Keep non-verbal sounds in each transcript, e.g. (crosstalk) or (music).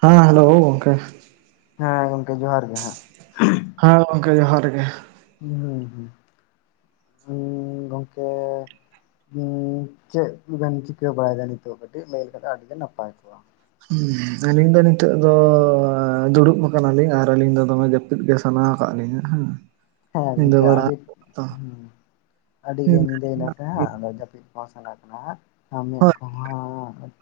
ᱦᱮᱸ ᱦᱮᱞᱳ ᱜᱚᱝᱠᱮ ᱾ ᱦᱮᱸ ᱜᱚᱝᱠᱮ ᱡᱚᱦᱟᱨ ᱜᱮ ᱦᱟᱸᱜ ᱾ ᱦᱮᱸ ᱜᱚᱝᱠᱮ ᱡᱚᱦᱟᱨ ᱜᱮ ᱾ ᱦᱮᱸ ᱦᱮᱸ ᱦᱩᱸ ᱜᱚᱝᱠᱮ ᱪᱮᱫ ᱠᱚᱵᱮᱱ ᱪᱤᱠᱟᱹ ᱵᱟᱲᱟᱭᱮᱫᱟ ᱱᱤᱛᱚᱜ ᱠᱟᱹᱴᱤᱡ ᱞᱟᱹᱭ ᱞᱮᱠᱷᱟᱱ ᱟᱹᱰᱤ ᱜᱮ ᱱᱟᱯᱟᱭ ᱠᱚᱜᱼᱟ ᱾ ᱦᱩᱸ ᱟᱹᱞᱤᱧ ᱫᱚ ᱱᱤᱛᱚᱜ ᱫᱚ ᱫᱩᱲᱩᱵ ᱟᱠᱟᱱᱟᱞᱤᱧ ᱟᱨ ᱟᱹᱞᱤᱧ ᱫᱚᱢᱮ ᱡᱟᱹᱯᱩ ᱤᱫ ᱜᱮ ᱥᱟᱱᱟ ᱟᱠᱟᱫ ᱞᱤᱧᱟ ᱦᱮᱸ ᱾ ᱦᱮᱸ ᱜᱚᱝᱠᱮ ᱟᱹᱰᱤ ᱦᱮᱸ ᱟᱹᱰᱤ ᱜᱮ ᱧᱤᱫᱟᱹ ᱭᱮᱱᱟ ᱥᱮ ᱦᱟᱸᱜ ᱟᱫᱚ ᱡᱟᱹᱯᱤᱫ ᱥᱟᱱᱟ ᱠᱟᱱᱟ ᱟᱨ ᱢᱮᱫ ᱦᱳᱭ ᱠᱚᱦᱚᱸ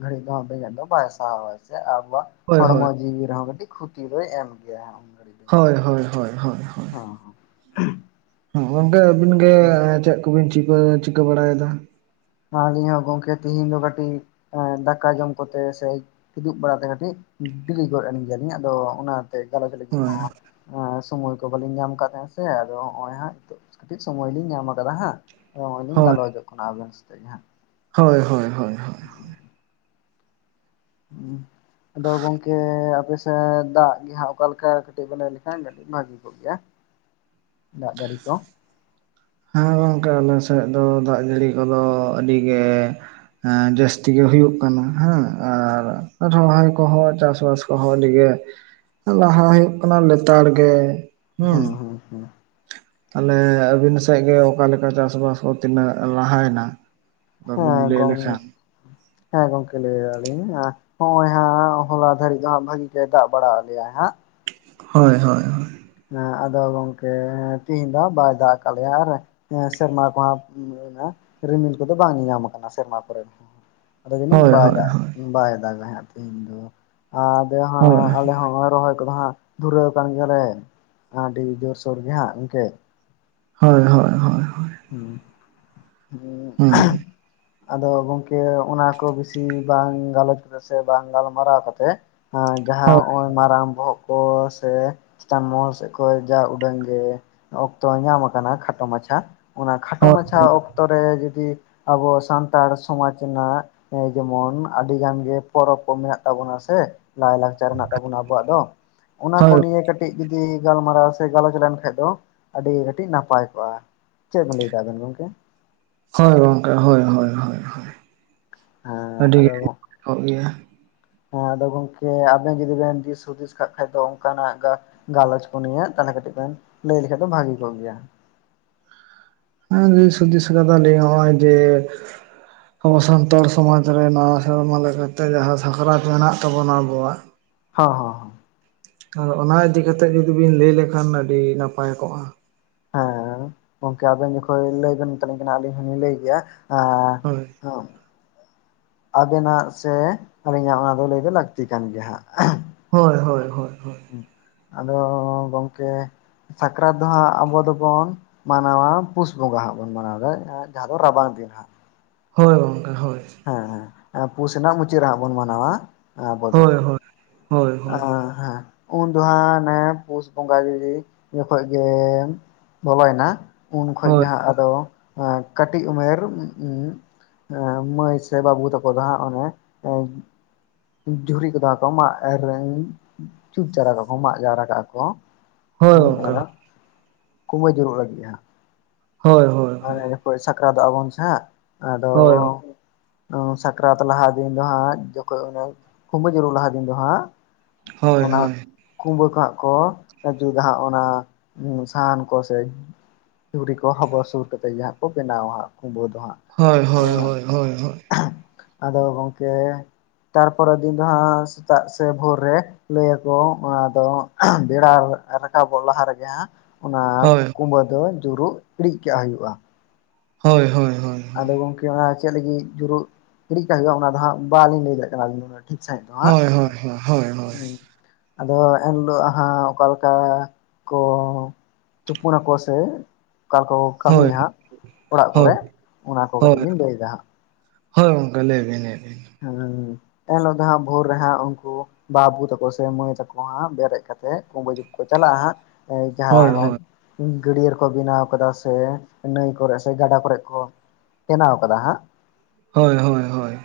ᱜᱷᱟᱹᱲᱤ ᱫᱚ ᱦᱟᱸᱜ ᱵᱟᱭ ᱥᱟᱦᱟᱣᱟᱭ ᱥᱮ ᱟᱵᱚᱣᱟᱜ ᱦᱳᱭ ᱦᱳᱭ ᱦᱚᱲᱢᱚ ᱡᱤᱣᱤ ᱨᱮᱦᱚᱸ ᱠᱟᱹᱴᱤᱡ ᱠᱷᱚᱛᱤ ᱫᱚᱭ ᱮᱢ ᱜᱮᱭᱟ (unintelligible) ᱦᱚᱭ ᱦᱚᱭ ᱦᱚᱭ ᱦᱚᱭ ᱾ (unintelligible) ᱜᱚᱝᱠᱮ ᱟᱹᱵᱤᱱ ᱜᱮ ᱦᱚᱸ ᱪᱮᱫ ᱠᱚᱵᱤᱱ ᱪᱤᱠᱟᱹ ᱪᱤᱠᱟᱹ ᱵᱟᱲᱟᱭᱮᱫᱟ? ᱟᱹᱞᱤᱧ ᱦᱚᱸ ᱜᱚᱝᱠᱮ ᱛᱤᱦᱤᱧ ᱫᱚ ᱠᱟᱹᱴᱤᱡ ᱫᱟᱠᱟ ᱡᱚᱢ ᱠᱚᱛᱮ ᱥᱮ ᱠᱤᱫᱩᱵ ᱵᱟᱲᱟ ᱛᱮ ᱠᱟᱹᱴᱤᱡ ᱵᱮᱨᱤ ᱜᱚᱫ ᱮᱱ ᱜᱮᱭᱟᱞᱤᱧ ᱟᱫᱚ ᱚᱱᱟᱛᱮ ᱜᱟᱞᱚᱪ ᱞᱟᱹᱜᱤᱫ ᱦᱳᱭ ᱦᱚᱸ ᱥᱚᱢᱚᱭ ᱠᱚ ᱵᱟᱞᱤᱧ ᱧᱟᱢ ᱟᱠᱟᱫ ᱛᱟᱦᱮᱸᱱᱟ ᱥᱮ ᱟᱫᱚ ᱱᱚᱜ-ᱚᱭ ᱦᱟᱸᱜ ᱠᱟᱹᱴᱤᱡ ᱥᱚᱢᱚᱭ ᱞᱤᱧ ᱧᱟᱢ ᱟᱠᱟᱫᱟ ᱦᱟᱸᱜ ᱾ ᱱᱚᱜ-ᱚᱭ ᱞᱤᱧ ᱦᱳᱭ ᱜᱟᱞᱚᱪᱚᱜ ᱠᱟᱱᱟ ᱟᱵᱮᱱ ᱥᱟ ᱦᱳᱭ ᱦᱳᱭ ᱾ (unintelligible) ᱩᱸᱦ ᱾ ᱟᱫᱚ ᱜᱚᱝᱠᱮ ᱟᱯᱮ ᱥᱮᱫ ᱫᱟᱜ ᱜᱮ ᱦᱟᱸᱜ ᱚᱠᱟᱞᱮᱠᱟ ᱠᱟᱹᱴᱤᱡ ᱵᱮᱱ ᱞᱟᱹᱭ ᱞᱮᱠᱷᱟᱱ ᱠᱟᱴᱤᱡ ᱵᱷᱟᱜᱤ ᱠᱚᱜ ᱜᱮᱭᱟ ᱫᱟᱜ ᱡᱟᱹᱲᱤ ᱠᱚ ᱾ ᱦᱮᱸ ᱜᱚᱝᱠᱮ ᱟᱞᱮ ᱥᱮᱫ ᱫᱚ ᱫᱟᱜ ᱡᱟᱹᱲᱤ ᱠᱚᱫᱚ ᱟᱹᱰᱤ ᱜᱮ ᱦᱮᱸ ᱡᱟᱹᱥᱛᱤ ᱜᱮ ᱦᱩᱭᱩᱜ ᱠᱟᱱᱟ ᱦᱮᱸ ᱟᱨ ᱨᱚᱦᱚᱭ ᱠᱚᱦᱚᱸ ᱪᱟᱥᱵᱟᱥ ᱠᱚᱦᱚ ᱟᱰᱤ ᱜᱮ ᱞᱟᱦᱟ ᱦᱩᱭᱩᱜ ᱠᱟᱱᱟ ᱞᱮᱛᱟᱲ ᱜᱮ ᱾ ᱦᱩᱸ ᱦᱩᱸ ᱦᱩᱸ ᱾ ᱛᱟᱦᱞᱮ ᱟᱹᱵᱤᱱ ᱥᱮᱫ ᱜᱮ ᱚᱠᱟ ᱞᱮᱠᱟ ᱪᱟᱥᱵᱟᱥ ᱠᱚ ᱛᱤᱱᱟᱹᱜ ᱞᱟᱦᱟᱭᱮᱱᱟ? ᱦᱮᱸ ᱵᱟᱵᱤᱱ ᱞᱟᱹᱭ ᱜᱚᱝ ᱞᱮᱠᱷᱟᱱ ᱦᱮᱸ ᱜᱚᱝᱠᱮ ᱞᱟᱹᱭᱮᱫ ᱟᱞᱤᱧ ᱦᱚᱜᱼᱚᱭ ᱦᱟᱸᱜ ᱦᱚᱞᱟ ᱫᱷᱟᱹᱨᱤᱡ ᱫᱚ ᱦᱟᱸᱜ ᱵᱷᱟᱜᱤ ᱜᱮ ᱫᱟᱜ ᱵᱟᱲᱟᱟᱣ ᱟᱫ ᱞᱮᱭᱟ ᱦᱟᱸᱜ ᱾ ᱦᱳᱭ ᱦᱳᱭ ᱦᱳ ᱾ ᱦᱮᱸ ᱟᱫᱚ ᱜᱚᱝᱠᱮ ᱛᱤᱦᱤᱧ ᱫᱚ ᱦᱟᱸᱜ ᱵᱟᱭ ᱫᱟᱜ ᱠᱟᱜ ᱞᱮᱭᱟ ᱟᱨ ᱥᱮᱨᱢᱟ ᱠᱚᱦᱟᱸᱜ (unintelligible) ᱨᱤᱢᱤᱞ ᱠᱚᱫᱚ ᱵᱟᱝ ᱧᱮᱧᱟᱢ ᱠᱟᱱᱟ ᱥᱮᱨᱢᱟ ᱠᱚᱨᱮ ᱦᱚᱸ ᱾ ᱟᱫᱚ ᱡᱟᱹᱱᱤᱡ ᱦᱳᱭ ᱵᱟᱭ ᱦᱳᱭ ᱫᱟᱜ ᱦᱳᱭ ᱵᱟᱭ ᱫᱟᱜᱟᱭ ᱦᱟᱜ ᱛᱮᱦᱤᱧ ᱫᱚ ᱟᱫᱚ ᱦᱟᱸᱜ ᱦᱳᱭ ᱾ ᱟᱞᱮ ᱦᱚᱸᱜᱼᱚᱭ ᱨᱚᱦᱚᱭ ᱠᱚᱫᱚ ᱦᱟᱸᱜ ᱫᱷᱩᱨᱟᱹᱣ ᱠᱟᱱ ᱜᱮᱭᱟᱞᱮ ᱾ ᱟᱰᱤ ᱡᱳᱨ ᱥᱳᱨ ᱜᱮ ᱦᱟᱸᱜ ᱜᱚᱢᱠᱮ ᱾ ᱦᱳᱭ ᱾ ᱦᱩᱸ (unintelligible) ᱟᱫᱚ ᱜᱚᱝᱠᱮ ᱚᱱᱟ ᱠᱚ ᱵᱤᱥᱤ ᱵᱟᱝ ᱜᱟᱞᱚᱪ ᱠᱟᱛᱮ ᱥᱮ ᱵᱟᱝ ᱜᱟᱞᱢᱟᱨᱟᱣ ᱠᱟᱛᱮ ᱦᱮᱸ ᱡᱟᱦᱟᱸ ᱦᱚᱜᱼᱚᱭ ᱢᱟᱨᱟᱝ ᱵᱚᱦᱚᱜ ᱠᱚ ᱥᱮ ᱪᱮᱛᱟᱱ ᱢᱚᱦᱚᱞ ᱥᱮᱫ ᱠᱷᱚᱱ ᱡᱟ ᱩᱰᱟᱹᱝ ᱜᱮ ᱚᱠᱛᱚ ᱧᱟᱢ ᱟᱠᱟᱱᱟ ᱠᱷᱟᱴᱚ ᱢᱟᱪᱷᱟ, ᱚᱱᱟ ᱠᱷᱟᱴᱚ ᱦᱳᱭ ᱢᱟᱪᱷᱟ ᱦᱳᱭ ᱚᱠᱛᱚ ᱨᱮ ᱡᱩᱫᱤ ᱟᱵᱚ ᱥᱟᱱᱛᱟᱲ ᱥᱚᱢᱟᱡᱽ ᱨᱮᱱᱟᱜ ᱮᱸ ᱡᱮᱢᱚᱱ ᱟᱹᱰᱤ ᱜᱟᱱ ᱜᱮ ᱯᱚᱨᱚᱵᱽ ᱠᱚ ᱢᱮᱱᱟᱜ ᱛᱟᱵᱚᱱᱟ ᱥᱮ? ᱞᱟᱭ ᱞᱟᱠᱪᱟᱨ ᱦᱮᱱᱟᱜ ᱛᱟᱵᱚᱱᱟ ᱟᱵᱚᱣᱟᱜ ᱫᱚ ᱾ ᱚᱱᱟ ᱠᱚ ᱦᱳᱭ ᱱᱤᱭᱮ ᱠᱟᱹᱴᱤᱡ ᱡᱩᱫᱤ ᱜᱟᱞᱢᱟᱨᱟᱣ ᱥᱮ ᱜᱟᱞᱚᱪ ᱞᱮᱱᱠᱷᱟᱱᱡ ᱫᱚ ᱟᱹᱰᱤ ᱜᱮ ᱠᱟᱹᱴᱤᱡ ᱱᱟᱯᱟᱭ ᱠᱚᱜᱼᱟ ᱾ ᱪᱮᱫ ᱵᱮᱱ ᱞᱟᱹᱭᱮᱫᱟ ᱟᱵᱮᱱ ᱜᱚᱝᱠᱮ? ᱦᱳᱭ ᱜᱚᱝᱠᱮ ᱦᱳᱭ ᱦᱳᱭ ᱦᱳᱭ ᱦᱳᱭ ᱾ ᱦᱮᱸ ᱟᱫᱚ ᱜᱚᱜ ᱠᱚᱜ ᱜᱮᱭᱟ ᱦᱮᱸ ᱟᱫᱚ ᱜᱚᱝᱠᱮ ᱟᱵᱮᱱ ᱡᱚᱫᱤ ᱵᱮᱱ ᱫᱤᱥ ᱦᱩᱫᱤᱥ ᱠᱟᱜ ᱠᱷᱟᱡ ᱫᱚ ᱚᱱᱠᱟᱱᱟᱜ ᱜᱟ ᱜᱟᱞᱚᱪ ᱠᱚ ᱱᱩᱭᱟ ᱛᱟᱦᱚᱞᱮ ᱠᱟᱹᱴᱤᱡ ᱵᱮᱱ ᱞᱟᱹᱭ ᱞᱮᱠᱷᱟᱡ ᱫᱚ ᱵᱷᱟᱹᱜᱤ ᱠᱚᱜ ᱜᱮᱭᱟ ᱾ ᱦᱮᱸ ᱫᱤᱥ ᱦᱩᱫᱤᱥ ᱠᱟᱫᱟ ᱞᱤᱧ ᱱᱚ-ᱚᱭ ᱡᱮ ᱟᱵᱚ ᱥᱟᱱᱛᱟᱲ ᱥᱚᱢᱟᱡᱽ ᱨᱮ ᱱᱟᱣᱟ ᱥᱮᱨᱢᱟ ᱞᱮᱠᱟᱛᱮ ᱡᱟᱦᱟᱸ ᱥᱟᱠᱨᱟᱛ ᱢᱮᱱᱟᱜ ᱛᱟᱵᱚᱱᱟ ᱟᱵᱚᱣᱟᱜ ᱦᱚᱸ ᱦᱚᱸ ᱾ ᱟᱫᱚ ᱚᱱᱟ ᱤᱫᱤ ᱠᱟᱛᱮ ᱡᱩᱫᱤ ᱵᱤᱱ ᱞᱟᱹᱭ ᱞᱮᱠᱷᱟᱱ ᱟᱹᱰᱤ ᱱᱟᱯᱟᱭ ᱠᱚᱜᱼᱟ ᱾ ᱦᱮᱸ ᱜᱚᱢᱠᱮ ᱟᱵᱮᱱ ᱡᱚᱠᱷᱚᱱ ᱞᱟᱹᱭ ᱵᱮᱱ ᱢᱮᱛᱟᱞᱤᱧ ᱠᱟᱱᱟ ᱟᱹᱞᱤᱧ ᱦᱚᱞᱤᱧ ᱞᱟᱹᱭ ᱜᱮᱭᱟ ᱦᱳᱭ ᱮᱸ (unintelligible) ᱟᱵᱮᱱᱟᱜ ᱥᱮ ᱟᱹᱞᱤᱧᱟᱜ ᱚᱱᱟ ᱫᱚ ᱞᱟᱹᱭ ᱫᱚ ᱞᱟᱹᱠᱛᱤ ᱠᱟᱱ ᱜᱮᱭᱟ ᱦᱟᱸᱜ (inaudible) ᱾ ᱦᱳᱭ ᱦᱳᱭ ᱦᱳᱭ ᱦᱳᱭ ᱾ ᱟᱫᱚ ᱜᱚᱝᱠᱮ ᱥᱟᱠᱨᱟᱛ ᱫᱚ ᱦᱟᱸᱜ ᱟᱵᱚ ᱫᱚᱵᱚᱱ ᱢᱟᱱᱟᱣᱟ ᱯᱩᱥ ᱵᱚᱸᱜᱟ ᱦᱟᱸᱜ ᱵᱚᱱ ᱢᱟᱱᱟᱣᱫᱟ ᱡᱟᱦᱟᱸ ᱫᱚ ᱨᱟᱵᱟᱝ ᱫᱤᱱ ᱦᱟᱸᱜ-ᱼ ᱦᱳᱭ ᱜᱚᱢᱠᱮ ᱦᱳᱭ᱾ ᱦᱮᱸ ᱦᱮᱸ ᱯᱩᱥ ᱨᱮᱱᱟᱜ ᱢᱩᱪᱟᱹᱫ ᱦᱟᱸᱜ ᱵᱚᱱ ᱢᱟᱱᱟᱣᱟ ᱟᱵᱚ ᱫᱚ᱾ ᱦᱳᱭ ᱦᱳᱭ ᱦᱳᱭ ᱦᱳᱭ᱾ ᱟᱸ ᱦᱮᱸ ᱩᱱ ᱫᱚ ᱦᱟᱸᱜ ᱚᱱᱮ ᱯᱩᱥ ᱵᱚᱸᱜᱟ ᱜᱤ ᱡᱚᱠᱷᱚᱡ ᱜᱮ ᱵᱚᱞᱚᱭᱮᱱᱟ ᱩᱱ ᱠᱷᱚᱡ ᱦᱳᱭ ᱜᱮ ᱦᱟᱸᱜ ᱟᱫᱚ ᱠᱟᱹᱴᱤᱡ ᱩᱢᱮᱨ ᱩᱸ ᱢᱟᱹᱭ ᱥᱮ ᱵᱟᱹᱵᱩ ᱛᱟᱠᱚ ᱫᱚ ᱦᱟᱜ ᱚᱱᱮ ᱡᱷᱩᱨᱤ ᱠᱚᱫᱚ ᱠᱚ ᱢᱟᱜ ᱮᱨᱮᱧ ᱪᱩᱛ ᱡᱟᱨᱟ ᱠᱚᱠᱚ ᱢᱟᱜ ᱡᱟᱣᱨᱟ ᱠᱟᱜᱼᱟ ᱠᱚ᱾ ᱦᱳᱭ ᱦᱮᱸ ᱜᱚᱝᱠᱮ ᱟᱫᱚ ᱠᱩᱢᱟᱹᱭ ᱡᱩᱨᱩᱜ ᱞᱟᱹᱜᱤᱫᱟ ᱦᱟᱸᱜ᱾ ᱦᱳᱭ ᱦᱳᱭ᱾ ᱦᱳᱭ ᱦᱳᱭ ᱥᱟᱠᱨᱟᱛᱚᱜ ᱟᱵᱚᱱ ᱥᱮ ᱦᱟᱸᱜ ᱟᱫᱚ ᱦᱳᱭ ᱦᱳ ᱥᱟᱠᱨᱟᱛ ᱞᱟᱦᱟ ᱫᱤᱱ ᱫᱚ ᱦᱟᱸᱜ ᱡᱚᱠᱷᱚᱡ ᱚᱱᱮ ᱠᱩᱢᱵᱟᱹ ᱧᱩᱨᱩᱜ ᱞᱟᱦᱟ ᱫᱤᱱ ᱫᱚ ᱦᱟᱸᱜ ᱦᱳᱭ ᱦᱳᱭ ᱚᱱᱟ, ᱠᱩᱢᱵᱟᱹ ᱠᱚ ᱦᱟᱸᱜ ᱠᱚ ᱡᱩᱫᱟ ᱦᱟᱸᱜ ᱚᱱᱟ ᱥᱟᱦᱟᱱ ᱠᱚᱥᱮ? ᱡᱷᱩᱨᱤ ᱠᱚ ᱦᱚᱵᱚᱨ ᱥᱩᱨ ᱠᱟᱛᱮᱜ ᱡᱟᱦᱟᱸ ᱠᱚ ᱵᱮᱱᱟᱣᱟ ᱦᱟᱸᱜ ᱠᱩᱢᱵᱟᱹ ᱫᱚ ᱦᱟᱸᱜ᱾ ᱦᱳᱭ ᱦᱳᱭ ᱦᱳᱭ ᱦᱳᱭ ᱦᱳᱭ᱾ ᱟᱫᱚ ᱜᱚᱝᱠᱮ ᱛᱟᱨᱯᱚᱨᱮᱨ ᱫᱤᱱ ᱫᱚ ᱦᱟᱸᱜ ᱥᱮᱛᱟᱜ ᱥᱮ ᱵᱷᱳᱨ ᱨᱮ ᱞᱟᱹᱭᱟ ᱠᱚ ᱚᱱᱟᱫᱚ ᱵᱮᱲᱟ ᱨᱟᱠᱟᱵᱚᱜ ᱞᱟᱦᱟ ᱨᱮᱜᱮ ᱦᱟᱸᱜ, ᱚᱱᱟ ᱦᱳᱭ ᱠᱩᱢᱵᱟᱹ ᱫᱚ ᱡᱩᱨᱩᱜ ᱤᱲᱤᱡ ᱠᱟᱜ ᱦᱩᱭᱩᱜᱼᱟ᱾ ᱦᱳᱭ ᱦᱳᱭ ᱦᱳᱭ᱾ ᱟᱫᱚ ᱜᱚᱝᱠᱮ ᱚᱱᱟ ᱪᱮᱫ ᱞᱟᱹᱜᱤᱫ ᱡᱩᱨᱩᱜ ᱤᱲᱤᱪ ᱠᱟᱜ ᱦᱩᱭᱩᱜᱼᱟ ᱚᱱᱟ ᱫᱚ ᱦᱟᱸᱜ ᱵᱟᱞᱤᱧ ᱞᱟᱹᱭ ᱫᱟᱲᱮᱭᱟᱜ ᱠᱟᱱᱟ ᱟᱞᱤᱧ ᱫᱚ, (inaudible) ᱦᱚᱭ ᱦᱚᱭ᱾ ᱟᱫᱚ ᱮᱱᱦᱤᱞᱳᱜ ᱦᱟᱸᱜ ᱚᱠᱟ ᱞᱮᱠᱟ ᱠᱚ ᱛᱩᱯᱩ ᱱᱟᱠᱚᱥᱮ ᱠᱟᱨ ᱠᱚ ᱦᱳᱭ ᱠᱟᱹᱢᱤᱭᱟ ᱦᱟᱸᱜ, ᱚᱲᱟᱜ ᱠᱚᱨᱮ ᱦᱳᱭ ᱦᱳᱭ ᱚᱱᱟ ᱠᱚ ᱠᱟᱹᱴᱤᱡ ᱞᱤᱧ ᱞᱟᱹᱭᱮᱫᱟ ᱦᱟᱸᱜ᱾ ᱦᱳᱭ ᱜᱚᱢᱠᱮ ᱞᱟᱹᱭ ᱵᱤᱱ ᱞᱟᱹᱭ ᱵᱤᱱ? ᱦᱮᱸ ᱮᱱᱦᱤᱞᱚᱜ ᱫᱚ ᱦᱟᱸᱜ ᱵᱷᱳᱨ ᱨᱮ ᱦᱟᱸᱜ ᱩᱱᱠᱩ ᱵᱟᱹᱵᱩ ᱛᱟᱠᱚ ᱥᱮ ᱢᱟᱹᱭ ᱛᱟᱠᱚ ᱦᱟᱸᱜ ᱵᱮᱨᱮᱫ ᱠᱟᱛᱮᱜ ᱠᱩᱵᱟᱹ ᱡᱩᱛ ᱠᱚ ᱪᱟᱞᱟᱜᱼᱟ ᱦᱟᱸᱜ, ᱦᱳᱭ ᱦᱳᱭ (inaudible) ᱜᱟᱹᱰᱭᱟᱹ ᱨᱮᱠᱚ ᱵᱮᱱᱟᱣ ᱠᱟᱫᱟ ᱥᱮ ᱱᱟᱹᱭ ᱠᱚᱨᱮᱜ ᱥᱮ ᱜᱟᱰᱟ ᱠᱚᱨᱮᱜ ᱠᱚ, ᱵᱮᱱᱟᱣ ᱠᱟᱫᱟ ᱦᱟᱸᱜ᱾ ᱦᱳᱭ ᱦᱳᱭ᱾ ᱦᱳᱭ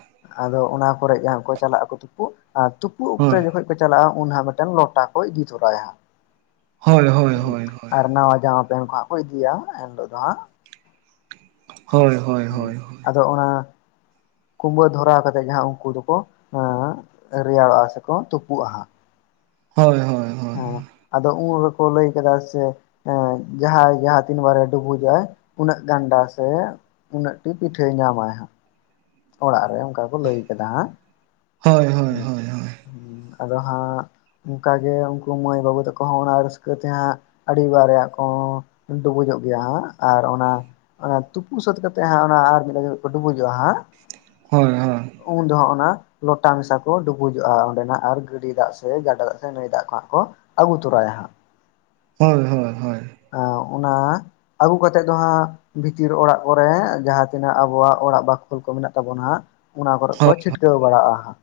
ᱟᱫᱚ ᱚᱱᱟ ᱠᱚᱨᱮᱜ ᱜᱮ ᱦᱟᱸᱜ ᱠᱚ ᱪᱟᱞᱟᱜ ᱟᱠᱚ ᱛᱩᱯᱩᱜ᱾ ᱟᱨ ᱛᱩᱯᱩᱜ ᱚᱠᱛᱮ ᱦᱳᱭ ᱡᱚᱠᱷᱚᱡ ᱪᱟᱞᱟᱜᱼᱟ, ᱩᱱ ᱦᱟᱸᱜ ᱢᱤᱫᱴᱮᱱ ᱞᱚᱴᱟ ᱠᱚ ᱤᱫᱤ ᱛᱚᱨᱟᱭᱟ ᱦᱟᱸᱜ᱾ ᱦᱳᱭ ᱦᱳᱭ ᱦᱳᱭ ᱦᱮᱸ, ᱦᱳᱭ ᱦᱳᱭ ᱟᱨ ᱱᱟᱣᱟ ᱡᱟᱢᱟ ᱯᱮᱱᱴ ᱠᱚ ᱦᱟᱸᱜ ᱠᱚ ᱤᱫᱤᱭᱟ, ᱮᱱ ᱦᱤᱞᱳᱜ ᱫᱚ ᱦᱟᱸᱜ᱾ ᱦᱳᱭ ᱦᱳᱭ ᱦᱳᱭ ᱦᱳᱭ᱾ ᱟᱫᱚ ᱚᱱᱟ ᱠᱩᱢᱵᱟᱹ ᱫᱷᱚᱨᱟᱣ ᱠᱟᱛᱮᱫ ᱜᱮ ᱦᱟᱸᱜ ᱩᱱᱠᱩ ᱫᱚᱠᱚ, ᱮᱸᱻ ᱨᱮᱭᱟᱲᱚᱜᱼᱟ᱾ ᱥᱮᱠᱚ ᱛᱩᱯᱩᱜᱼᱟ ᱦᱟᱸᱜ᱾ ᱦᱳᱭ ᱦᱳᱭ᱾ ᱦᱳᱭ ᱦᱮᱸ, ᱟᱫᱚ ᱩᱱ ᱨᱮᱠᱚ ᱞᱟᱹᱭ ᱠᱮᱫᱟ ᱥᱮ ᱮ ᱡᱟᱦᱟᱸᱭ ᱡᱟᱦᱟᱸ ᱛᱤᱱ ᱵᱟᱨᱮ ᱰᱩᱵᱩ ᱡᱚᱜᱼᱟᱭ, ᱩᱱᱟᱹᱜ ᱜᱟᱱᱰᱟ ᱥᱮ ᱩᱱᱟᱹᱜ ᱴᱤ ᱯᱤᱴᱷᱟᱹᱭ ᱧᱟᱢᱟᱭ ᱦᱟᱸᱜ᱾ ᱚᱲᱟᱜ ᱨᱮ ᱚᱱᱠᱟ ᱠᱚ ᱞᱟᱹᱭ ᱠᱟᱫᱟ ᱦᱟᱸᱜ᱾ ᱦᱳᱭ ᱦᱳᱭ ᱦᱳᱭ ᱦᱳᱭ ᱦᱳᱭ ᱟᱫᱚ ᱦᱟᱸᱜ ᱚᱝᱠᱟᱜᱮ ᱩᱝᱠᱩ ᱢᱟᱹᱭ ᱵᱟᱹᱵᱩ ᱛᱟᱠᱚ ᱦᱚᱸ ᱚᱱᱟ ᱨᱟᱹᱥᱠᱟᱹ ᱛᱮ ᱦᱟᱸᱜ ᱟᱹᱰᱤ ᱵᱟᱜ ᱨᱮᱭᱟᱜ ᱠᱚ ᱰᱩᱵᱩᱡᱚᱜ ᱜᱮᱭᱟ ᱦᱟᱸᱜ, ᱟᱨ ᱚᱱᱟ ᱚᱱᱟ ᱛᱩᱯᱩ ᱥᱟᱹᱛ ᱠᱟᱛᱮᱫ ᱦᱟᱸᱜ ᱚᱱᱟ ᱟᱨ ᱢᱤᱫ ᱫᱷᱟᱣ ᱡᱚᱠᱷᱚᱡ ᱠᱚ ᱰᱩᱵᱩᱡᱚᱜ-ᱟ ᱦᱟᱸᱜ, ᱦᱮᱸ ᱩᱱ ᱫᱚ ᱦᱟᱸᱜ ᱚᱱᱟ ᱞᱚᱴᱟ ᱢᱮᱥᱟ ᱠᱚ ᱰᱩᱵᱩᱡᱚᱜ-ᱟ, ᱚᱸᱰᱮ ᱱᱟᱜ ᱟᱨ ᱜᱟᱹᱰᱭᱟᱹ ᱫᱟᱜ ᱥᱮ ᱜᱟᱰᱟ ᱫᱟᱜ ᱥᱮ ᱱᱟᱹᱭ ᱫᱟᱜ ᱠᱚᱦᱟᱜ ᱠᱚ ᱟᱹᱜᱩ ᱛᱚᱨᱟᱭᱟ ᱦᱟᱸᱜ, ᱦᱳᱭ ᱦᱳ ᱚ ᱦᱳᱭ ᱟᱸ ᱚᱱᱟ ᱟᱹᱜᱩ ᱠᱟᱛᱮᱫ ᱫᱚ ᱦᱟᱸᱜ, ᱵᱷᱤᱛᱤᱨ ᱚᱲᱟᱜ ᱠᱚᱨᱮ, ᱡᱟᱦᱟᱸ ᱛᱤᱱᱟᱹᱜ ᱟᱵᱚᱣᱟᱜ ᱚᱲᱟᱜ ᱵᱟᱠᱷᱳᱞ ᱠᱚ ᱢᱮᱱᱟᱜ ᱛᱟᱵᱚᱱ ᱦᱟᱸᱜ ᱚᱱᱟ ᱠᱚᱨᱮᱜ ᱠᱚ ᱪᱷᱤᱴᱠᱟᱹᱣ ᱵᱟᱲᱟᱣ-ᱟ ᱦᱟᱸᱜ,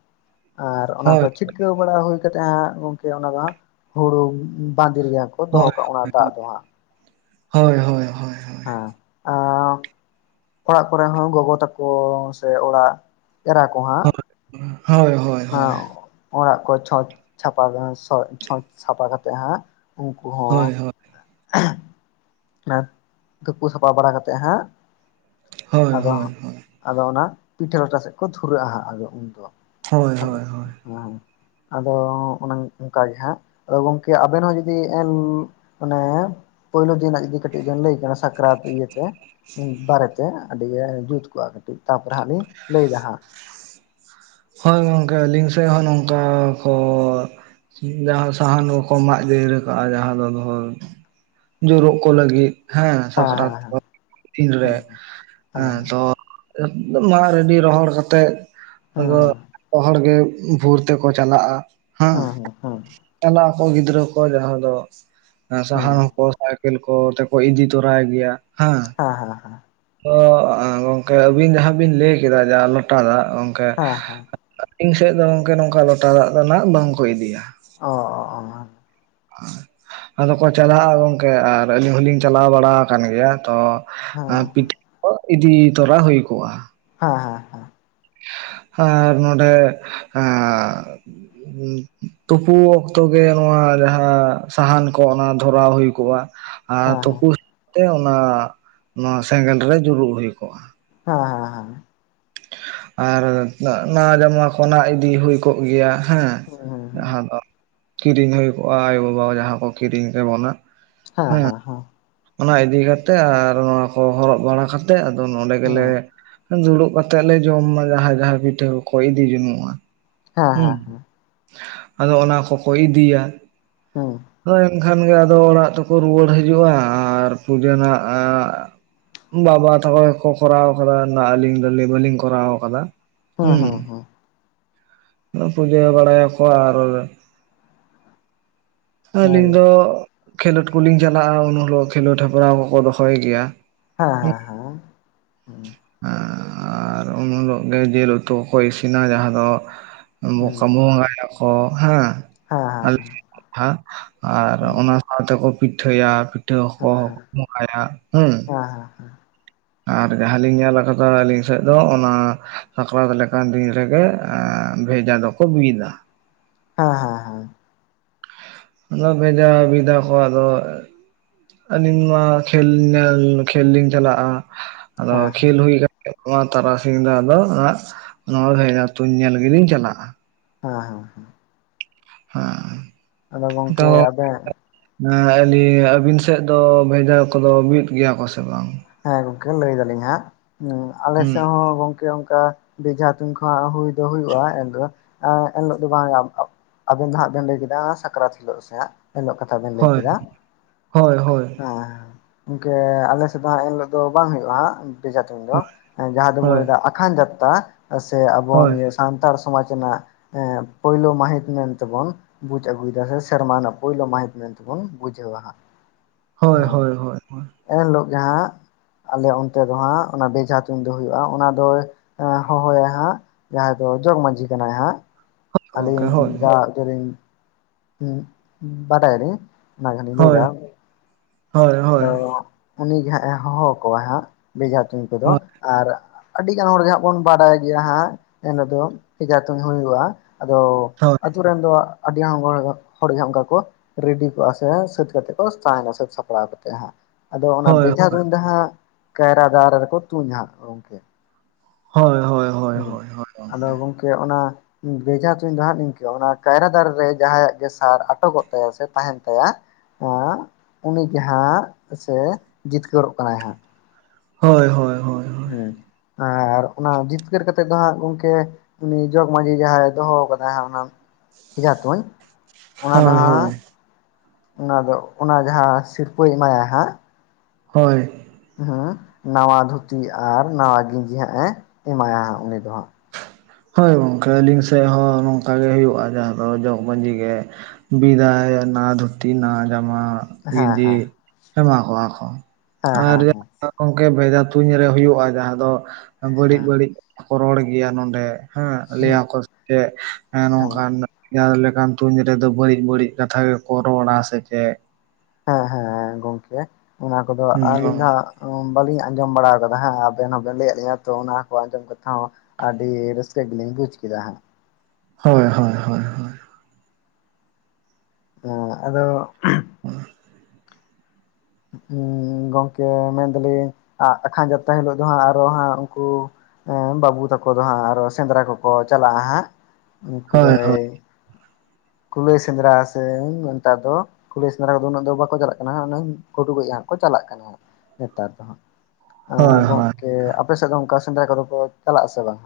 ᱟᱨ ᱚᱱᱟ ᱠᱚ ᱪᱷᱤᱴ ᱠᱟᱹᱣ ᱵᱟᱲᱟ ᱦᱩᱭ ᱠᱟᱛᱮᱜ ᱦᱟᱸᱜ ᱜᱚᱝᱠᱮ ᱚᱱᱟ ᱫᱚ ᱦᱟᱸᱜ ᱦᱩᱲᱩ ᱵᱟᱸᱫᱤ ᱨᱮᱜᱮ ᱠᱚ ᱫᱚᱦᱚ ᱦᱳᱭ ᱠᱟᱜᱼᱟ ᱚᱱᱟ ᱫᱟᱜ ᱫᱚ ᱦᱟᱸᱜ ᱦᱳᱭ ᱦᱳᱭ ᱦᱳᱭ ᱦ ᱦᱮᱸ ᱚᱸᱻ ᱚᱲᱟᱜ ᱠᱚᱨᱮ ᱦᱚᱸ ᱜᱚᱜᱚ ᱛᱟᱠᱚ, ᱥᱮ ᱚᱲᱟᱜ ᱮᱨᱟ ᱠᱚ ᱦᱟᱸᱜ ᱦᱳᱭ ᱦᱳᱭ ᱦᱳᱭ ᱦᱳᱭ ᱦᱮᱸ ᱚᱲᱟᱜ ᱠᱚ ᱪᱷᱚᱸᱪ ᱪᱷᱟᱯᱟ ᱥᱚᱡ ᱪᱷᱚᱸᱪ ᱥᱟᱯᱟ ᱠᱟᱛᱮᱜ ᱦᱟᱸᱜ ᱩᱝᱠᱩ ᱦᱚᱸ ᱦᱳᱭ ᱦᱳᱭ ᱛᱩᱯᱩ ᱥᱟᱯᱟ ᱵᱟᱲᱟ ᱠᱟᱛᱮᱜ ᱦᱟᱸᱜ ᱦᱳᱭ ᱦᱳᱭ ᱟᱫᱚ ᱦᱳᱭ ᱦᱟᱸᱜ ᱟᱫᱚ ᱚᱱᱟ ᱯᱤᱴᱷᱟᱹ ᱞᱟᱴᱷᱟ ᱥᱮᱫ ᱠᱚ ᱫᱷᱩᱨᱟᱹᱜ-ᱟ ᱦᱟᱸᱜ ᱟᱫᱚ ᱩᱱᱫᱚ᱾ ᱦᱳᱭ ᱦᱳᱭ ᱦᱳᱭ ᱦᱮᱸ ᱦᱮᱸ ᱟᱫᱚ ᱚᱱᱮᱝ ᱚᱝᱠᱟ ᱜᱮ ᱦᱟᱸᱜ, ᱟᱫᱚ ᱜᱚᱝᱠᱮ ᱟᱵᱮᱱ ᱦᱚᱸ ᱡᱩᱫᱤ ᱢᱟᱱᱮᱻ ᱯᱳᱭᱞᱳ ᱫᱤᱱ ᱨᱮᱱᱟᱜ ᱡᱩᱫᱤ ᱠᱟᱹᱴᱤᱜ ᱵᱮᱱ ᱞᱟᱹᱭ ᱠᱟ ᱱᱟᱥ ᱥᱟᱠᱨᱟᱛ ᱤᱭᱟᱹᱛᱮ, ᱵᱟᱨᱮᱛᱮ ᱟᱹᱰᱤ ᱜᱮ ᱡᱩᱛ ᱠᱚᱜ-ᱟ ᱠᱟᱹᱴᱤᱜ ᱛᱟᱯᱚᱨᱮ ᱦᱟᱸᱜ ᱞᱤᱧ ᱞᱟᱹᱭᱫᱟ ᱦᱟᱸᱜ (inaudible) ᱦᱳᱭ ᱜᱚᱝᱠᱮ, ᱟᱹᱞᱤᱝ ᱥᱮᱜ ᱦᱚᱸ ᱱᱚᱝᱠᱟ ᱠᱚᱻ ᱡᱟᱦᱟᱸ ᱥᱟᱦᱟᱱ ᱠᱚᱠᱚ ᱢᱟᱜ ᱤᱫᱤ ᱦᱤᱨᱟᱹ ᱠᱟᱜ-ᱟ ᱡᱟᱦᱟᱸ ᱫᱚ ᱫᱚᱦᱚ ᱡᱳᱨᱳᱜ ᱠᱚ ᱞᱟᱹᱜᱤᱫ ᱦᱮᱸ ᱥᱟᱠᱨᱟᱛ ᱠᱚ ᱦᱮᱸ ᱛᱤᱱ ᱨᱮ ᱦᱮᱸ ᱛᱚ ᱫᱚ ᱢᱟᱜ ᱨᱮᱰᱤ ᱨᱚᱦᱚᱲ ᱠᱟᱛᱮᱜ ᱦᱮᱸ ᱟᱫᱚ ᱛᱚ ᱦᱚᱲ ᱜᱮ ᱵᱷᱳᱨ ᱛᱮᱠᱚ ᱪᱟᱞᱟᱜ-ᱟ, ᱦᱮᱸ ᱪᱟᱞᱟᱜ ᱟᱠᱚ ᱜᱤᱫᱽᱨᱟᱹ ᱠᱚ ᱡᱟᱦᱟᱸ ᱨᱮᱫᱚ ᱦᱮᱸ ᱦᱮᱸ ᱦᱮᱸ ᱥᱟᱦᱟᱱ ᱦᱚᱸ ᱠᱚ ᱠᱮᱞ ᱠᱚ ᱛᱮᱠᱚ ᱤᱫᱤ ᱛᱚᱨᱟᱭ ᱜᱮᱭᱟ, ᱦᱟᱸ ᱦᱟᱸ ᱦᱟᱸ ᱦᱟᱸ᱾ ᱛᱚ ᱜᱚᱝᱠᱮ ᱟᱹᱵᱤᱱ ᱡᱟᱦᱟᱸ ᱵᱤᱱ ᱞᱟᱹᱭ ᱠᱮᱫᱟ ᱡᱟᱦᱟᱸ ᱞᱚᱴᱟ ᱫᱟᱜ ᱜᱚᱝᱠᱮ ᱦᱮᱸ ᱦᱮᱸ ᱟᱹᱞᱤᱧ ᱥᱮᱫ ᱫᱚ ᱜᱚᱝᱠᱮ ᱱᱚᱝᱠᱟ ᱞᱚᱴᱟ ᱫᱟᱜ ᱫᱚ ᱱᱟᱜ ᱵᱟᱝᱠᱚ ᱤᱫᱤᱭᱟ᱾ ᱚᱻ ᱚ ᱚ ᱚ ᱦᱚᱸ ᱟᱫᱚ ᱠᱚ ᱪᱟᱞᱟᱜ-ᱟ ᱜᱚᱝᱠᱮ ᱟᱨ ᱟᱹᱞᱤᱧ ᱦᱚᱞᱤᱧ ᱪᱟᱞᱟᱣ ᱵᱟᱲᱟᱣ ᱟᱠᱟᱱ ᱜᱮᱭᱟ ᱛᱚ ᱟᱨ ᱯᱤᱴᱷᱟᱹ ᱠᱚ ᱤᱫᱤ ᱛᱚᱨᱟ ᱦᱩᱭ ᱠᱚᱜ-ᱟ᱾ ᱦᱮᱸ ᱦᱮᱸ ᱟᱨ ᱱᱚᱰᱮ ᱮᱸᱻ ᱛᱩᱯᱩ ᱚᱠᱛᱚ ᱜᱮ ᱱᱚᱣᱟ ᱡᱟᱦᱟᱸ ᱥᱟᱦᱟᱱ ᱠᱚ ᱚᱱᱟ ᱫᱷᱚᱨᱟᱣ ᱦᱩᱭ ᱠᱚᱜ-ᱟ, ᱟᱨ ᱛᱩᱯᱩ ᱛᱮ ᱚᱱᱟ ᱚᱱᱟ ᱥᱮᱸᱜᱮᱞ ᱨᱮ ᱡᱩᱨᱩᱜ ᱦᱩᱭ ᱠᱚᱜ-ᱟ᱾ ᱦᱮᱸ ᱦᱮᱸ ᱦᱮᱸ᱾ ᱟᱨ ᱱᱟᱣᱟ ᱡᱟᱢᱟ ᱠᱚ ᱱᱦᱟᱜ ᱤᱫᱤ ᱦᱩᱭ ᱠᱚᱜ ᱜᱮᱭᱟ᱾ ᱦᱮᱸ ᱡᱟᱦᱟᱸ ᱫᱚ ᱠᱤᱨᱤᱧ ᱦᱩᱭᱩᱜᱚᱼᱟ ᱟᱭᱳ ᱵᱟᱵᱟ ᱡᱟᱦᱟᱸ ᱠᱚ ᱠᱤᱨᱤᱧ ᱠᱮᱵᱚᱱᱟ᱾ ᱦᱮᱸ ᱦᱮᱸ ᱦᱮᱸ᱾ ᱚᱱᱟ ᱤᱫᱤ ᱠᱟᱛᱮᱜ ᱟᱨ ᱱᱚᱣᱟ ᱠᱚ ᱦᱚᱨᱚᱜ ᱵᱟᱲᱟ ᱠᱟᱛᱮᱜ ᱟᱫᱚ ᱱᱚᱸᱰᱮ ᱜᱮᱞᱮ ᱫᱩᱲᱩᱵ ᱠᱟᱛᱮᱜ ᱞᱮ ᱡᱚᱢᱟ ᱡᱟᱦᱟᱸᱭ ᱡᱟᱦᱟᱸᱭ ᱯᱤᱴᱷᱟᱹ ᱠᱚᱠᱚ ᱤᱫᱤ ᱡᱩᱱᱩᱜᱼᱟ᱾ ᱦᱩᱸ ᱟᱫᱚ ᱚᱱᱟ ᱠᱚᱠᱚ ᱤᱫᱤᱭᱟ᱾ ᱦᱮᱸ, ᱦᱳᱭ ᱮᱱᱠᱷᱟᱱ ᱜᱮ ᱟᱫᱚ ᱚᱲᱟᱜ ᱛᱮᱠᱚ ᱨᱩᱣᱟᱹᱲ ᱦᱤᱡᱩᱜᱼᱟ ᱟᱨ ᱯᱩᱡᱟᱹ ᱱᱟᱜ-ᱟ ᱵᱟᱵᱟ ᱛᱟᱠᱚ ᱜᱮᱠᱚ ᱠᱚᱨᱟᱣ ᱠᱟᱫᱟ ᱱᱟᱜ ᱟᱹᱞᱤᱧ ᱫᱚᱞᱤᱧ ᱵᱟᱞᱤᱧ ᱠᱚᱨᱟᱣ ᱠᱟᱫᱟ᱾ ᱦᱮᱸ ᱦᱮᱸ ᱦᱮᱸ᱾ ᱟ ᱯᱩᱡᱟᱹ ᱵᱟᱲᱟᱭᱟᱠᱚ ᱟᱨ ᱟᱹᱞᱤᱧ ᱫᱚ ᱠᱷᱮᱞᱳᱰ ᱠᱚᱞᱤᱧ ᱪᱟᱞᱟᱜᱼᱟ ᱩᱱ ᱦᱤᱞᱚᱜ ᱠᱷᱮᱞᱳᱰ ᱦᱮᱯᱨᱟᱣ ᱦᱚᱸᱠᱚ ᱫᱚᱦᱚᱭ ᱜᱮᱭᱟ᱾ ᱦᱮᱸ ᱦᱮᱸ ᱦᱮᱸ᱾ ᱟᱨᱻ ᱩᱱ ᱦᱤᱞᱳᱜ ᱜᱮ ᱡᱤᱞ ᱩᱛᱩ ᱦᱚᱸᱠᱚ ᱤᱥᱤᱱᱟ ᱡᱟᱦᱟᱸ ᱫᱚ (unintelligible) ᱵᱚᱸᱜᱟᱭᱟᱠᱚ ᱦᱮᱸ ᱟᱞᱮ (inaudible) ᱟᱨ ᱚᱱᱟ ᱟᱫᱚ ᱠᱚ ᱯᱤᱴᱷᱟᱹᱭᱟ ᱯᱤᱴᱷᱟᱹ ᱠᱚᱸᱦᱚ ᱠᱚ ᱵᱚᱸᱜᱟᱭᱟ ᱦᱩᱸ᱾ ᱟᱨ ᱡᱟᱦᱟᱸᱞᱤᱧ ᱧᱮᱞ ᱠᱟᱫᱟ ᱟᱹᱞᱤᱧ ᱥᱮᱫ ᱫᱚ ᱚᱱᱟ ᱥᱟᱠᱨᱟᱛ ᱞᱮᱠᱟᱱ ᱫᱤᱱ ᱨᱮᱜᱮ ᱮᱸ ᱵᱷᱮᱡᱟ ᱫᱚᱠᱚ ᱵᱤᱫᱟ᱾ ᱦᱮᱸ ᱦᱮᱸ᱾ ᱚᱱᱟ ᱵᱷᱮᱡᱟ ᱵᱤᱫᱟ ᱠᱚ ᱟᱫᱚ ᱟᱹᱞᱤᱧ ᱢᱟ ᱠᱷᱮᱞ ᱧᱮᱞ ᱠᱷᱮᱞ ᱞᱤᱧ ᱪᱟᱞᱟᱜᱼᱟ ᱟᱫᱚ ᱠᱷᱮᱞ ᱦᱩᱭ ᱠᱟ ᱛᱮᱜ ᱱᱚᱣᱟ ᱛᱟᱨᱟᱥᱤᱧ ᱫᱚ ᱟᱫᱚ ᱦᱟᱸᱜ ᱱᱚᱣᱟ ᱵᱷᱮᱡᱟ ᱛᱩᱧ ᱧᱮᱞ ᱜᱮᱞᱤᱧ ᱪᱟᱞᱟᱜᱼᱟ᱾ ᱦᱮᱸ ᱦᱮᱸ ᱦᱮᱸ, ᱦᱮᱸ, ᱟᱫᱚ ᱜᱚᱝᱠᱮ ᱟᱵᱮᱧ ᱮᱸ ᱟᱹᱞᱤᱧ ᱟᱹᱵᱤᱱ ᱥᱮᱜ ᱫᱚ ᱵᱷᱮᱡᱟ ᱠᱚᱫᱚ ᱵᱤᱫ ᱜᱮᱭᱟ ᱠᱚ ᱥᱮ ᱵᱟᱝ? ᱦᱮᱸ ᱜᱚᱝᱠᱮ ᱞᱟᱹᱭ ᱫᱟᱞᱤᱧ ᱦᱟᱸᱜ ᱟᱞᱮ ᱦᱩᱸ ᱥᱮᱜ ᱦᱚᱸ ᱜᱚᱝᱠᱮ ᱚᱝᱠᱟ ᱵᱮᱡᱷᱟ ᱛᱩᱧ ᱠᱚ ᱦᱟᱸᱜ ᱦᱩᱭ ᱫᱚ ᱦᱩᱭᱩᱜᱼᱟ ᱮᱱ ᱫᱚ ᱮᱸ ᱮᱱ ᱦᱤᱞᱳᱜ ᱫᱚ ᱵᱟᱝ ᱦᱩᱭᱩᱜᱼᱟ ᱟᱵᱮᱱ ᱫᱚ ᱦᱟᱸᱜ ᱵᱮᱱ ᱞᱟᱹᱭ ᱠᱮᱫᱟ ᱥᱟᱠᱨᱟᱛ ᱦᱤᱞᱳᱜ ᱥᱮ ᱦᱟᱸᱜ ᱮᱱᱦᱤᱞᱳᱜ ᱠᱟᱛᱷᱟ ᱵᱮᱱ ᱞᱟᱹᱭ ᱦᱳᱭ ᱠᱮᱫᱟ᱾ ᱦᱳᱭ ᱦᱳᱭ ᱦᱮᱸ ᱜᱚᱝᱠᱮ ᱟᱞᱮ ᱥᱮᱜ ᱫᱚ ᱮᱱ ᱦᱤᱞᱳᱜ ᱫᱚ ᱵᱟᱝ ᱦᱩᱭᱩᱜᱼᱟ ᱵᱮᱡᱷᱟ ᱛᱩᱧ ᱫᱚ ᱡᱟᱦᱟᱸ ᱫᱚᱵᱚᱱ ᱦᱳᱭ ᱞᱟᱹᱭᱫᱟ ᱟᱠᱷᱟᱱ ᱡᱟᱛᱛᱟ᱾ ᱥᱮ ᱟᱵᱚ ᱦᱳᱭ ᱱᱤᱭᱟᱹ ᱥᱟᱱᱛᱟᱲ ᱥᱚᱢᱟᱡᱽ ᱨᱮᱱᱟᱜ ᱯᱳᱭᱞᱳ ᱢᱟᱹᱦᱤᱛ ᱢᱮᱱᱛᱮ ᱵᱚᱱ ᱵᱩᱡᱽ ᱟᱹᱜᱩᱭᱫᱟ ᱥᱮ ᱥᱮᱨᱢᱟ ᱨᱮᱱᱟᱜ ᱯᱳᱭᱞᱳ ᱢᱟᱹᱦᱤᱛ ᱢᱮᱱᱛᱮ ᱵᱚᱱ ᱵᱩᱡᱷᱟᱹᱣᱟ ᱦᱟᱸᱜ᱾ (inaudible) ᱦᱮᱸ ᱦᱳᱭ ᱦᱳᱭ ᱦᱳᱭ ᱮᱱ ᱦᱤᱞᱳᱜ ᱜᱮ ᱦᱟᱸᱜ ᱟᱞᱮ ᱚᱱᱛᱮ ᱫᱚ ᱦᱟᱸᱜ ᱚᱱᱟ ᱵᱮᱡᱷᱟ ᱛᱩᱧ ᱫᱚ ᱦᱩᱭᱩᱜᱼᱟ ᱚᱱᱟ ᱫᱚᱭ ᱮᱸ ᱦᱚᱦᱚᱭᱟ ᱦᱟᱸᱜ ᱡᱟᱦᱟᱸᱭ ᱫᱚ ᱡᱚᱜᱽ ᱢᱟᱺᱡᱷᱤ ᱠᱟᱱᱟᱭ ᱦᱟᱸᱜ ᱜᱚᱝᱠᱮ ᱟᱹᱞᱤᱧ ᱦᱳᱭ ᱡᱟᱜᱛᱮᱞᱤᱧ ᱩᱸ ᱵᱟᱰᱟᱭᱟᱞᱤᱧ ᱚᱱᱟ ᱜᱮ ᱦᱟᱸᱜ ᱞᱤᱧ ᱞᱟᱹᱭ ᱦᱳᱭ ᱫᱟ᱾ ᱦᱳᱭ ᱦᱳᱭ ᱦᱳᱭ ᱟᱫᱚ ᱩᱱᱤᱜᱮ ᱦᱟᱸᱜ ᱮ ᱦᱚᱦᱚ ᱠᱚᱣᱟ ᱦᱟᱸᱜ ᱵᱮᱡᱷᱟ ᱛᱩᱧ ᱠᱚᱫᱚ ᱟᱨ ᱟᱹᱰᱤ ᱜᱟᱱ ᱦᱚᱲ ᱜᱮ ᱦᱟᱸᱜ ᱵᱚᱱ ᱵᱟᱰᱟᱭ ᱜᱮᱭᱟ ᱦᱟᱸᱜ ᱮᱱᱚ ᱫᱚ ᱵᱮᱡᱷᱟ ᱛᱩᱧ ᱦᱩᱭᱩᱜᱼᱟ᱾ ᱟᱫᱚ ᱦᱳᱭ ᱟᱹᱛᱩᱨᱮᱱ ᱫᱚ ᱟᱹᱰᱤ (unintelligible) ᱦᱚᱲ ᱦᱚᱲ ᱜᱮ ᱚᱝᱠᱟ ᱠᱚ ᱨᱮᱰᱤ ᱠᱚᱜᱼᱟ ᱥᱮ ᱥᱟᱹᱛ ᱠᱟᱛᱮᱜ ᱠᱚ ᱛᱟᱦᱮᱸᱱᱟ ᱥᱟᱹᱛ ᱥᱟᱯᱲᱟᱣ ᱠᱟ ᱛᱮᱜ ᱦᱟᱸᱜ ᱟᱫᱚ ᱚᱱᱟ ᱦᱳᱭ ᱵᱮᱡᱷᱟ ᱦᱳᱭ ᱛᱩᱧ ᱫᱚ ᱦᱟᱸᱜ ᱠᱟᱭᱨᱟ ᱫᱟᱨᱮ ᱨᱮᱠᱚ ᱛᱩᱧᱟ ᱦᱟᱸᱜ ᱜᱚᱝᱠᱮ᱾ ᱦᱚᱭ ᱦᱩᱸ ᱟᱫᱚ ᱜᱚᱝᱠᱮ ᱚᱱᱟ ᱦᱩᱸ ᱵᱮᱡᱦᱟ ᱛᱩᱧ ᱫᱚ ᱦᱟᱸᱜ ᱱᱤᱝᱠᱟᱹ ᱚᱱᱟ ᱠᱟᱭᱨᱟ ᱫᱟᱨᱮ ᱨᱮ ᱡᱟᱸᱦᱟᱭᱟᱜ ᱜᱮ ᱥᱟᱨ ᱟᱴᱚᱜᱚᱜ ᱛᱟᱭᱟ ᱥᱮ ᱛᱟᱦᱮᱸᱱ ᱛᱟᱭᱟ, ᱟᱸᱜ ᱩᱱᱤ ᱜᱮ ᱦᱟᱸᱜ ᱥᱮ ᱡᱤᱛᱠᱟᱹᱨᱚᱜ ᱠᱟᱱᱟᱭ ᱦᱟᱸᱜ ᱾ ᱦᱳᱭ ᱦᱚᱭ ᱦᱚ- ᱦᱩᱸ ᱟᱨ ᱚᱱᱟ ᱡᱤᱛᱠᱟᱹᱨ ᱠᱟᱛᱮᱫ ᱫᱚ ᱦᱟᱸᱜ ᱜᱚᱝᱠᱮ ᱩᱱᱤ ᱡᱚᱜᱽ ᱢᱟᱹᱡᱷᱤ ᱡᱟᱸᱦᱟᱭ ᱫᱚᱦᱚ ᱟᱠᱟᱫᱟᱭ ᱦᱟᱸᱜ ᱚᱱᱟ ᱵᱮᱡᱷᱟ ᱛᱩᱧ ᱚᱱᱟ ᱫᱚ ᱦᱳᱭ ᱦᱟᱸᱜ ᱦᱳᱭ ᱚᱱᱟ ᱫᱚ ᱚᱱᱟ ᱡᱟᱸᱦᱟ ᱥᱤᱨᱯᱟᱹᱭ ᱮᱢᱟᱭᱟ ᱦᱟᱸᱜ ᱦᱳᱭ, ᱦᱮᱸ ᱱᱟᱣᱟ ᱫᱷᱩᱛᱤ ᱟᱨ ᱱᱟᱣᱟ ᱜᱮᱸᱡᱤ ᱦᱟᱸᱜ ᱮ ᱮᱢᱟᱭᱟ ᱦᱟᱸᱜ ᱩᱱᱤ ᱫᱚ ᱦᱟᱸᱜ ᱾ ᱦᱳᱭ ᱜᱚᱝᱠᱮ ᱟᱹᱞᱤᱝ ᱥᱮᱜ ᱦᱚᱸ ᱱᱚᱝᱠᱟ ᱜᱮ ᱦᱩᱭᱩᱜ-ᱟ ᱡᱟᱸᱦᱟ ᱫᱚ ᱡᱚᱜᱽ ᱢᱟᱺᱡᱷᱤ ᱜᱮ᱾ ᱵᱤᱫᱟᱭ ᱟᱱᱟ ᱫᱷᱩᱛᱤ ᱱᱟ ᱡᱟᱢᱟᱸ ᱦᱟᱸᱜ ᱦᱮᱸ ᱤᱸᱫᱤ ᱦᱮᱸ ᱮᱢᱟ ᱦᱟᱠᱚᱣᱟ ᱠᱚ ᱟᱨ ᱦᱮᱸ ᱭᱟᱜ ᱦᱮᱸ ᱟᱨ ᱜᱚᱝᱠᱮ ᱵᱷᱮᱡᱟ ᱛᱩᱧ ᱨᱮ ᱦᱩᱭᱩᱜ-ᱟ ᱡᱟᱸᱦᱟ ᱫᱚ ᱮᱸ ᱵᱟᱹᱲᱤᱡ ᱵᱟᱹᱲᱤᱡ ᱠᱚ ᱨᱚᱲ ᱜᱮᱭᱟ ᱱᱚᱸᱰᱮ ᱦᱮᱸᱜ ᱞᱟᱹᱭ ᱦᱮᱸ ᱟᱠᱚ ᱡᱮᱜ ᱮᱸ ᱦᱮᱸ ᱱᱚᱝᱠᱟᱱ ᱡᱟᱸᱦᱟ ᱫᱚ ᱞᱮᱠᱟᱱ ᱛᱩᱧ ᱨᱮᱫᱚ ᱵᱟᱹᱲᱤᱡ ᱵᱟᱹᱲᱤᱡ ᱠᱟᱛᱷᱟ ᱜᱮᱠᱚ ᱨᱚᱲᱼᱟ ᱥᱮ ᱪᱮᱫ? ᱦᱮᱸ ᱦᱮᱸ ᱦᱮᱸ, ᱜᱚᱝᱠᱮ ᱚᱱᱟ ᱠᱚᱫᱚ ᱦᱩᱸ ᱟᱹᱞᱤᱧ ᱫᱚ ᱦᱟᱸᱜ ᱚᱸᱻᱢ ᱵᱟᱹᱞᱤᱧ ᱟᱸᱡᱚᱢ ᱵᱟᱲᱟ ᱟᱠᱟᱫᱟ ᱦᱮᱸ, ᱟᱵᱮᱱ ᱦᱚᱸ ᱵᱮᱱ ᱞᱟᱹᱭ ᱟᱫ ᱞᱤᱧᱟ ᱛᱚ ᱚᱱᱟ ᱠᱚ ᱟᱸᱡᱚᱢ ᱠᱟᱛᱷᱟ ᱦᱚᱸ ᱟᱹᱰᱤ ᱨᱟᱹᱥᱠᱟᱹ ᱜᱮᱞᱤᱧ ᱵᱩᱡᱽ ᱠᱮᱫᱟ ᱦᱟᱸᱜ ᱾ ᱦᱳᱭ ᱦᱳᱭ ᱦᱳᱭ ᱦᱚᱭ᱾ ᱦᱩᱸ ᱟᱫᱚᱜ (inaudible) ᱦᱩᱸ ᱜᱚᱝᱠᱮ ᱢᱮᱱ ᱫᱟ ᱞᱤᱧ ᱟ ᱟᱠᱷᱟᱱ ᱡᱟᱛᱨᱟ ᱦᱤᱞᱳᱜ ᱫᱚ ᱦᱟᱸᱜ ᱟᱨᱦᱚᱸ ᱦᱟᱸᱜ ᱩᱸᱠᱩ ᱮᱸ ᱵᱟᱹᱵᱩ ᱛᱟᱠᱚ ᱫᱚ ᱦᱟᱸᱜ ᱟᱨᱦᱚᱸ ᱥᱮᱸᱫᱽᱨᱟ ᱠᱚᱠᱚ ᱪᱟᱞᱟᱜ-ᱟ ᱦᱟᱸᱜ ᱩᱸᱠᱩ ᱫᱚ ᱦᱳᱭ ᱦᱳᱭ ᱮᱭ ᱠᱩᱞᱟᱹᱭ ᱥᱮᱸᱫᱽᱨᱟ ᱥᱮ ᱢᱮᱱ ᱴᱟ ᱫᱚ ᱠᱩᱞᱟ. ᱭ ᱥᱮᱸᱫᱽᱨᱟ ᱠᱚᱫᱚ ᱩᱱᱟᱹᱜ ᱫᱚ ᱵᱟᱠᱚ ᱪᱟᱞᱟᱜ ᱠᱟᱱᱟ ᱦᱩᱱᱟᱹᱝ, ᱜᱩᱰᱩ ᱜᱚᱡᱽ ᱦᱟᱸᱜ ᱠᱚ ᱪᱟᱞᱟᱜ ᱠᱟᱱᱟ ᱦᱟᱸᱜ ᱱᱮᱛᱟᱨ ᱫᱚ ᱦᱟᱸᱜ ᱾ ᱟᱸ ᱦᱳᱭ ᱦᱳᱭ ᱜᱚᱝᱠᱮ ᱟᱯᱮ ᱥᱮᱫ ᱫᱚ ᱚᱸᱠᱟ ᱥᱮᱸᱫᱽᱨᱟ ᱠᱚᱫᱚ ᱠᱚ ᱪᱟᱞᱟᱜ-ᱟ ᱥᱮ ᱵᱟᱝ?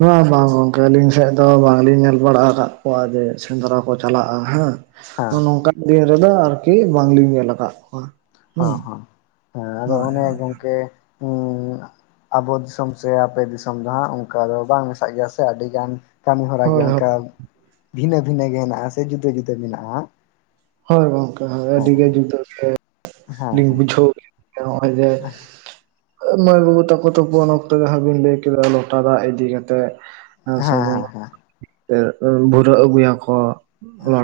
ᱵᱟᱝᱼᱟᱸ ᱵᱟᱝ ᱜᱚᱝᱠᱮ ᱟᱹᱞᱤᱧ ᱥᱮᱫ ᱫᱚ ᱵᱟᱝ ᱞᱤᱧ ᱧᱮᱞ ᱵᱟᱲᱟ ᱦᱟᱠᱟᱜ ᱠᱚᱣᱟ ᱡᱮ ᱥᱮᱸᱫᱽᱨᱟ ᱠᱚ ᱪᱟᱞᱟᱜ-ᱟ ᱦᱮᱸ? ᱦᱮᱸ ᱛᱚ ᱱᱚᱝᱠᱟᱱ ᱰᱤᱭᱟᱹ ᱨᱮᱫᱚ ᱟᱨᱠᱤ ᱵᱟᱝ ᱞᱤᱧ ᱧᱮᱞ ᱟᱠᱟᱜ ᱠᱚᱣᱟ ᱾ ᱚᱦᱚᱸ, ᱦᱮᱸ ᱟᱫᱚ ᱚᱱᱮ ᱜᱚᱝᱠᱮ ᱩᱸ (inaudible) ᱟᱵᱚ ᱫᱤᱥᱚᱢ ᱥᱮ ᱟᱯᱮ ᱫᱤᱥᱚᱢ ᱫᱚ ᱦᱟᱸᱜ ᱚᱸᱠᱟ ᱫᱚ ᱵᱟᱝ ᱢᱮᱥᱟᱜ ᱜᱮᱭᱟ ᱥᱮ ᱟᱹᱰᱤ ᱜᱟᱱ ᱠᱟᱹᱢᱤ ᱦᱚᱨᱟ ᱜᱮ ᱦᱳᱭ ᱚᱸᱠᱟᱵ ᱵᱷᱤᱱᱟᱹ ᱵᱷᱤᱱᱟᱹ ᱜᱮ ᱦᱮᱸᱱᱟᱜ-ᱟ ᱥᱮ ᱡᱩᱫᱟᱹ ᱡᱩᱫᱟᱹ ᱢᱮᱱᱟᱜ-ᱟ, ᱦᱳᱭ ᱜᱚᱝᱠᱮ ᱦᱳᱭ ᱟᱹᱰᱤ ᱜᱮ ᱡᱩᱫᱟᱹ ᱥᱮ ᱦᱮᱸ ᱞᱤᱧ ᱦᱮᱸ ᱵᱩᱡᱷᱟᱹᱣ ᱠᱮᱜ ᱦᱮᱸ ᱱᱚᱜ-ᱚᱭ ᱡᱮ (unintelligible) ᱢᱟᱹᱭ ᱵᱟᱹᱵᱩ ᱛᱟᱠᱚ ᱛᱚᱠᱚ ᱱᱚᱛᱮ ᱫᱚ ᱦᱟᱸᱜ ᱵᱤᱱ ᱞᱟᱹᱭ ᱠᱮᱫᱟ ᱞᱚᱴᱟ ᱫᱟᱜ ᱤᱫᱤ ᱠᱟᱛᱮᱜ ᱮᱸ ᱦᱮᱸ ᱥᱟᱹᱜᱩᱱ ᱦᱮᱸ ᱞᱳ (unintelligible) ᱛᱮ ᱵᱷᱩᱨᱟᱹᱜ ᱟᱹᱜᱩᱭᱟᱠᱳ, ᱞᱳ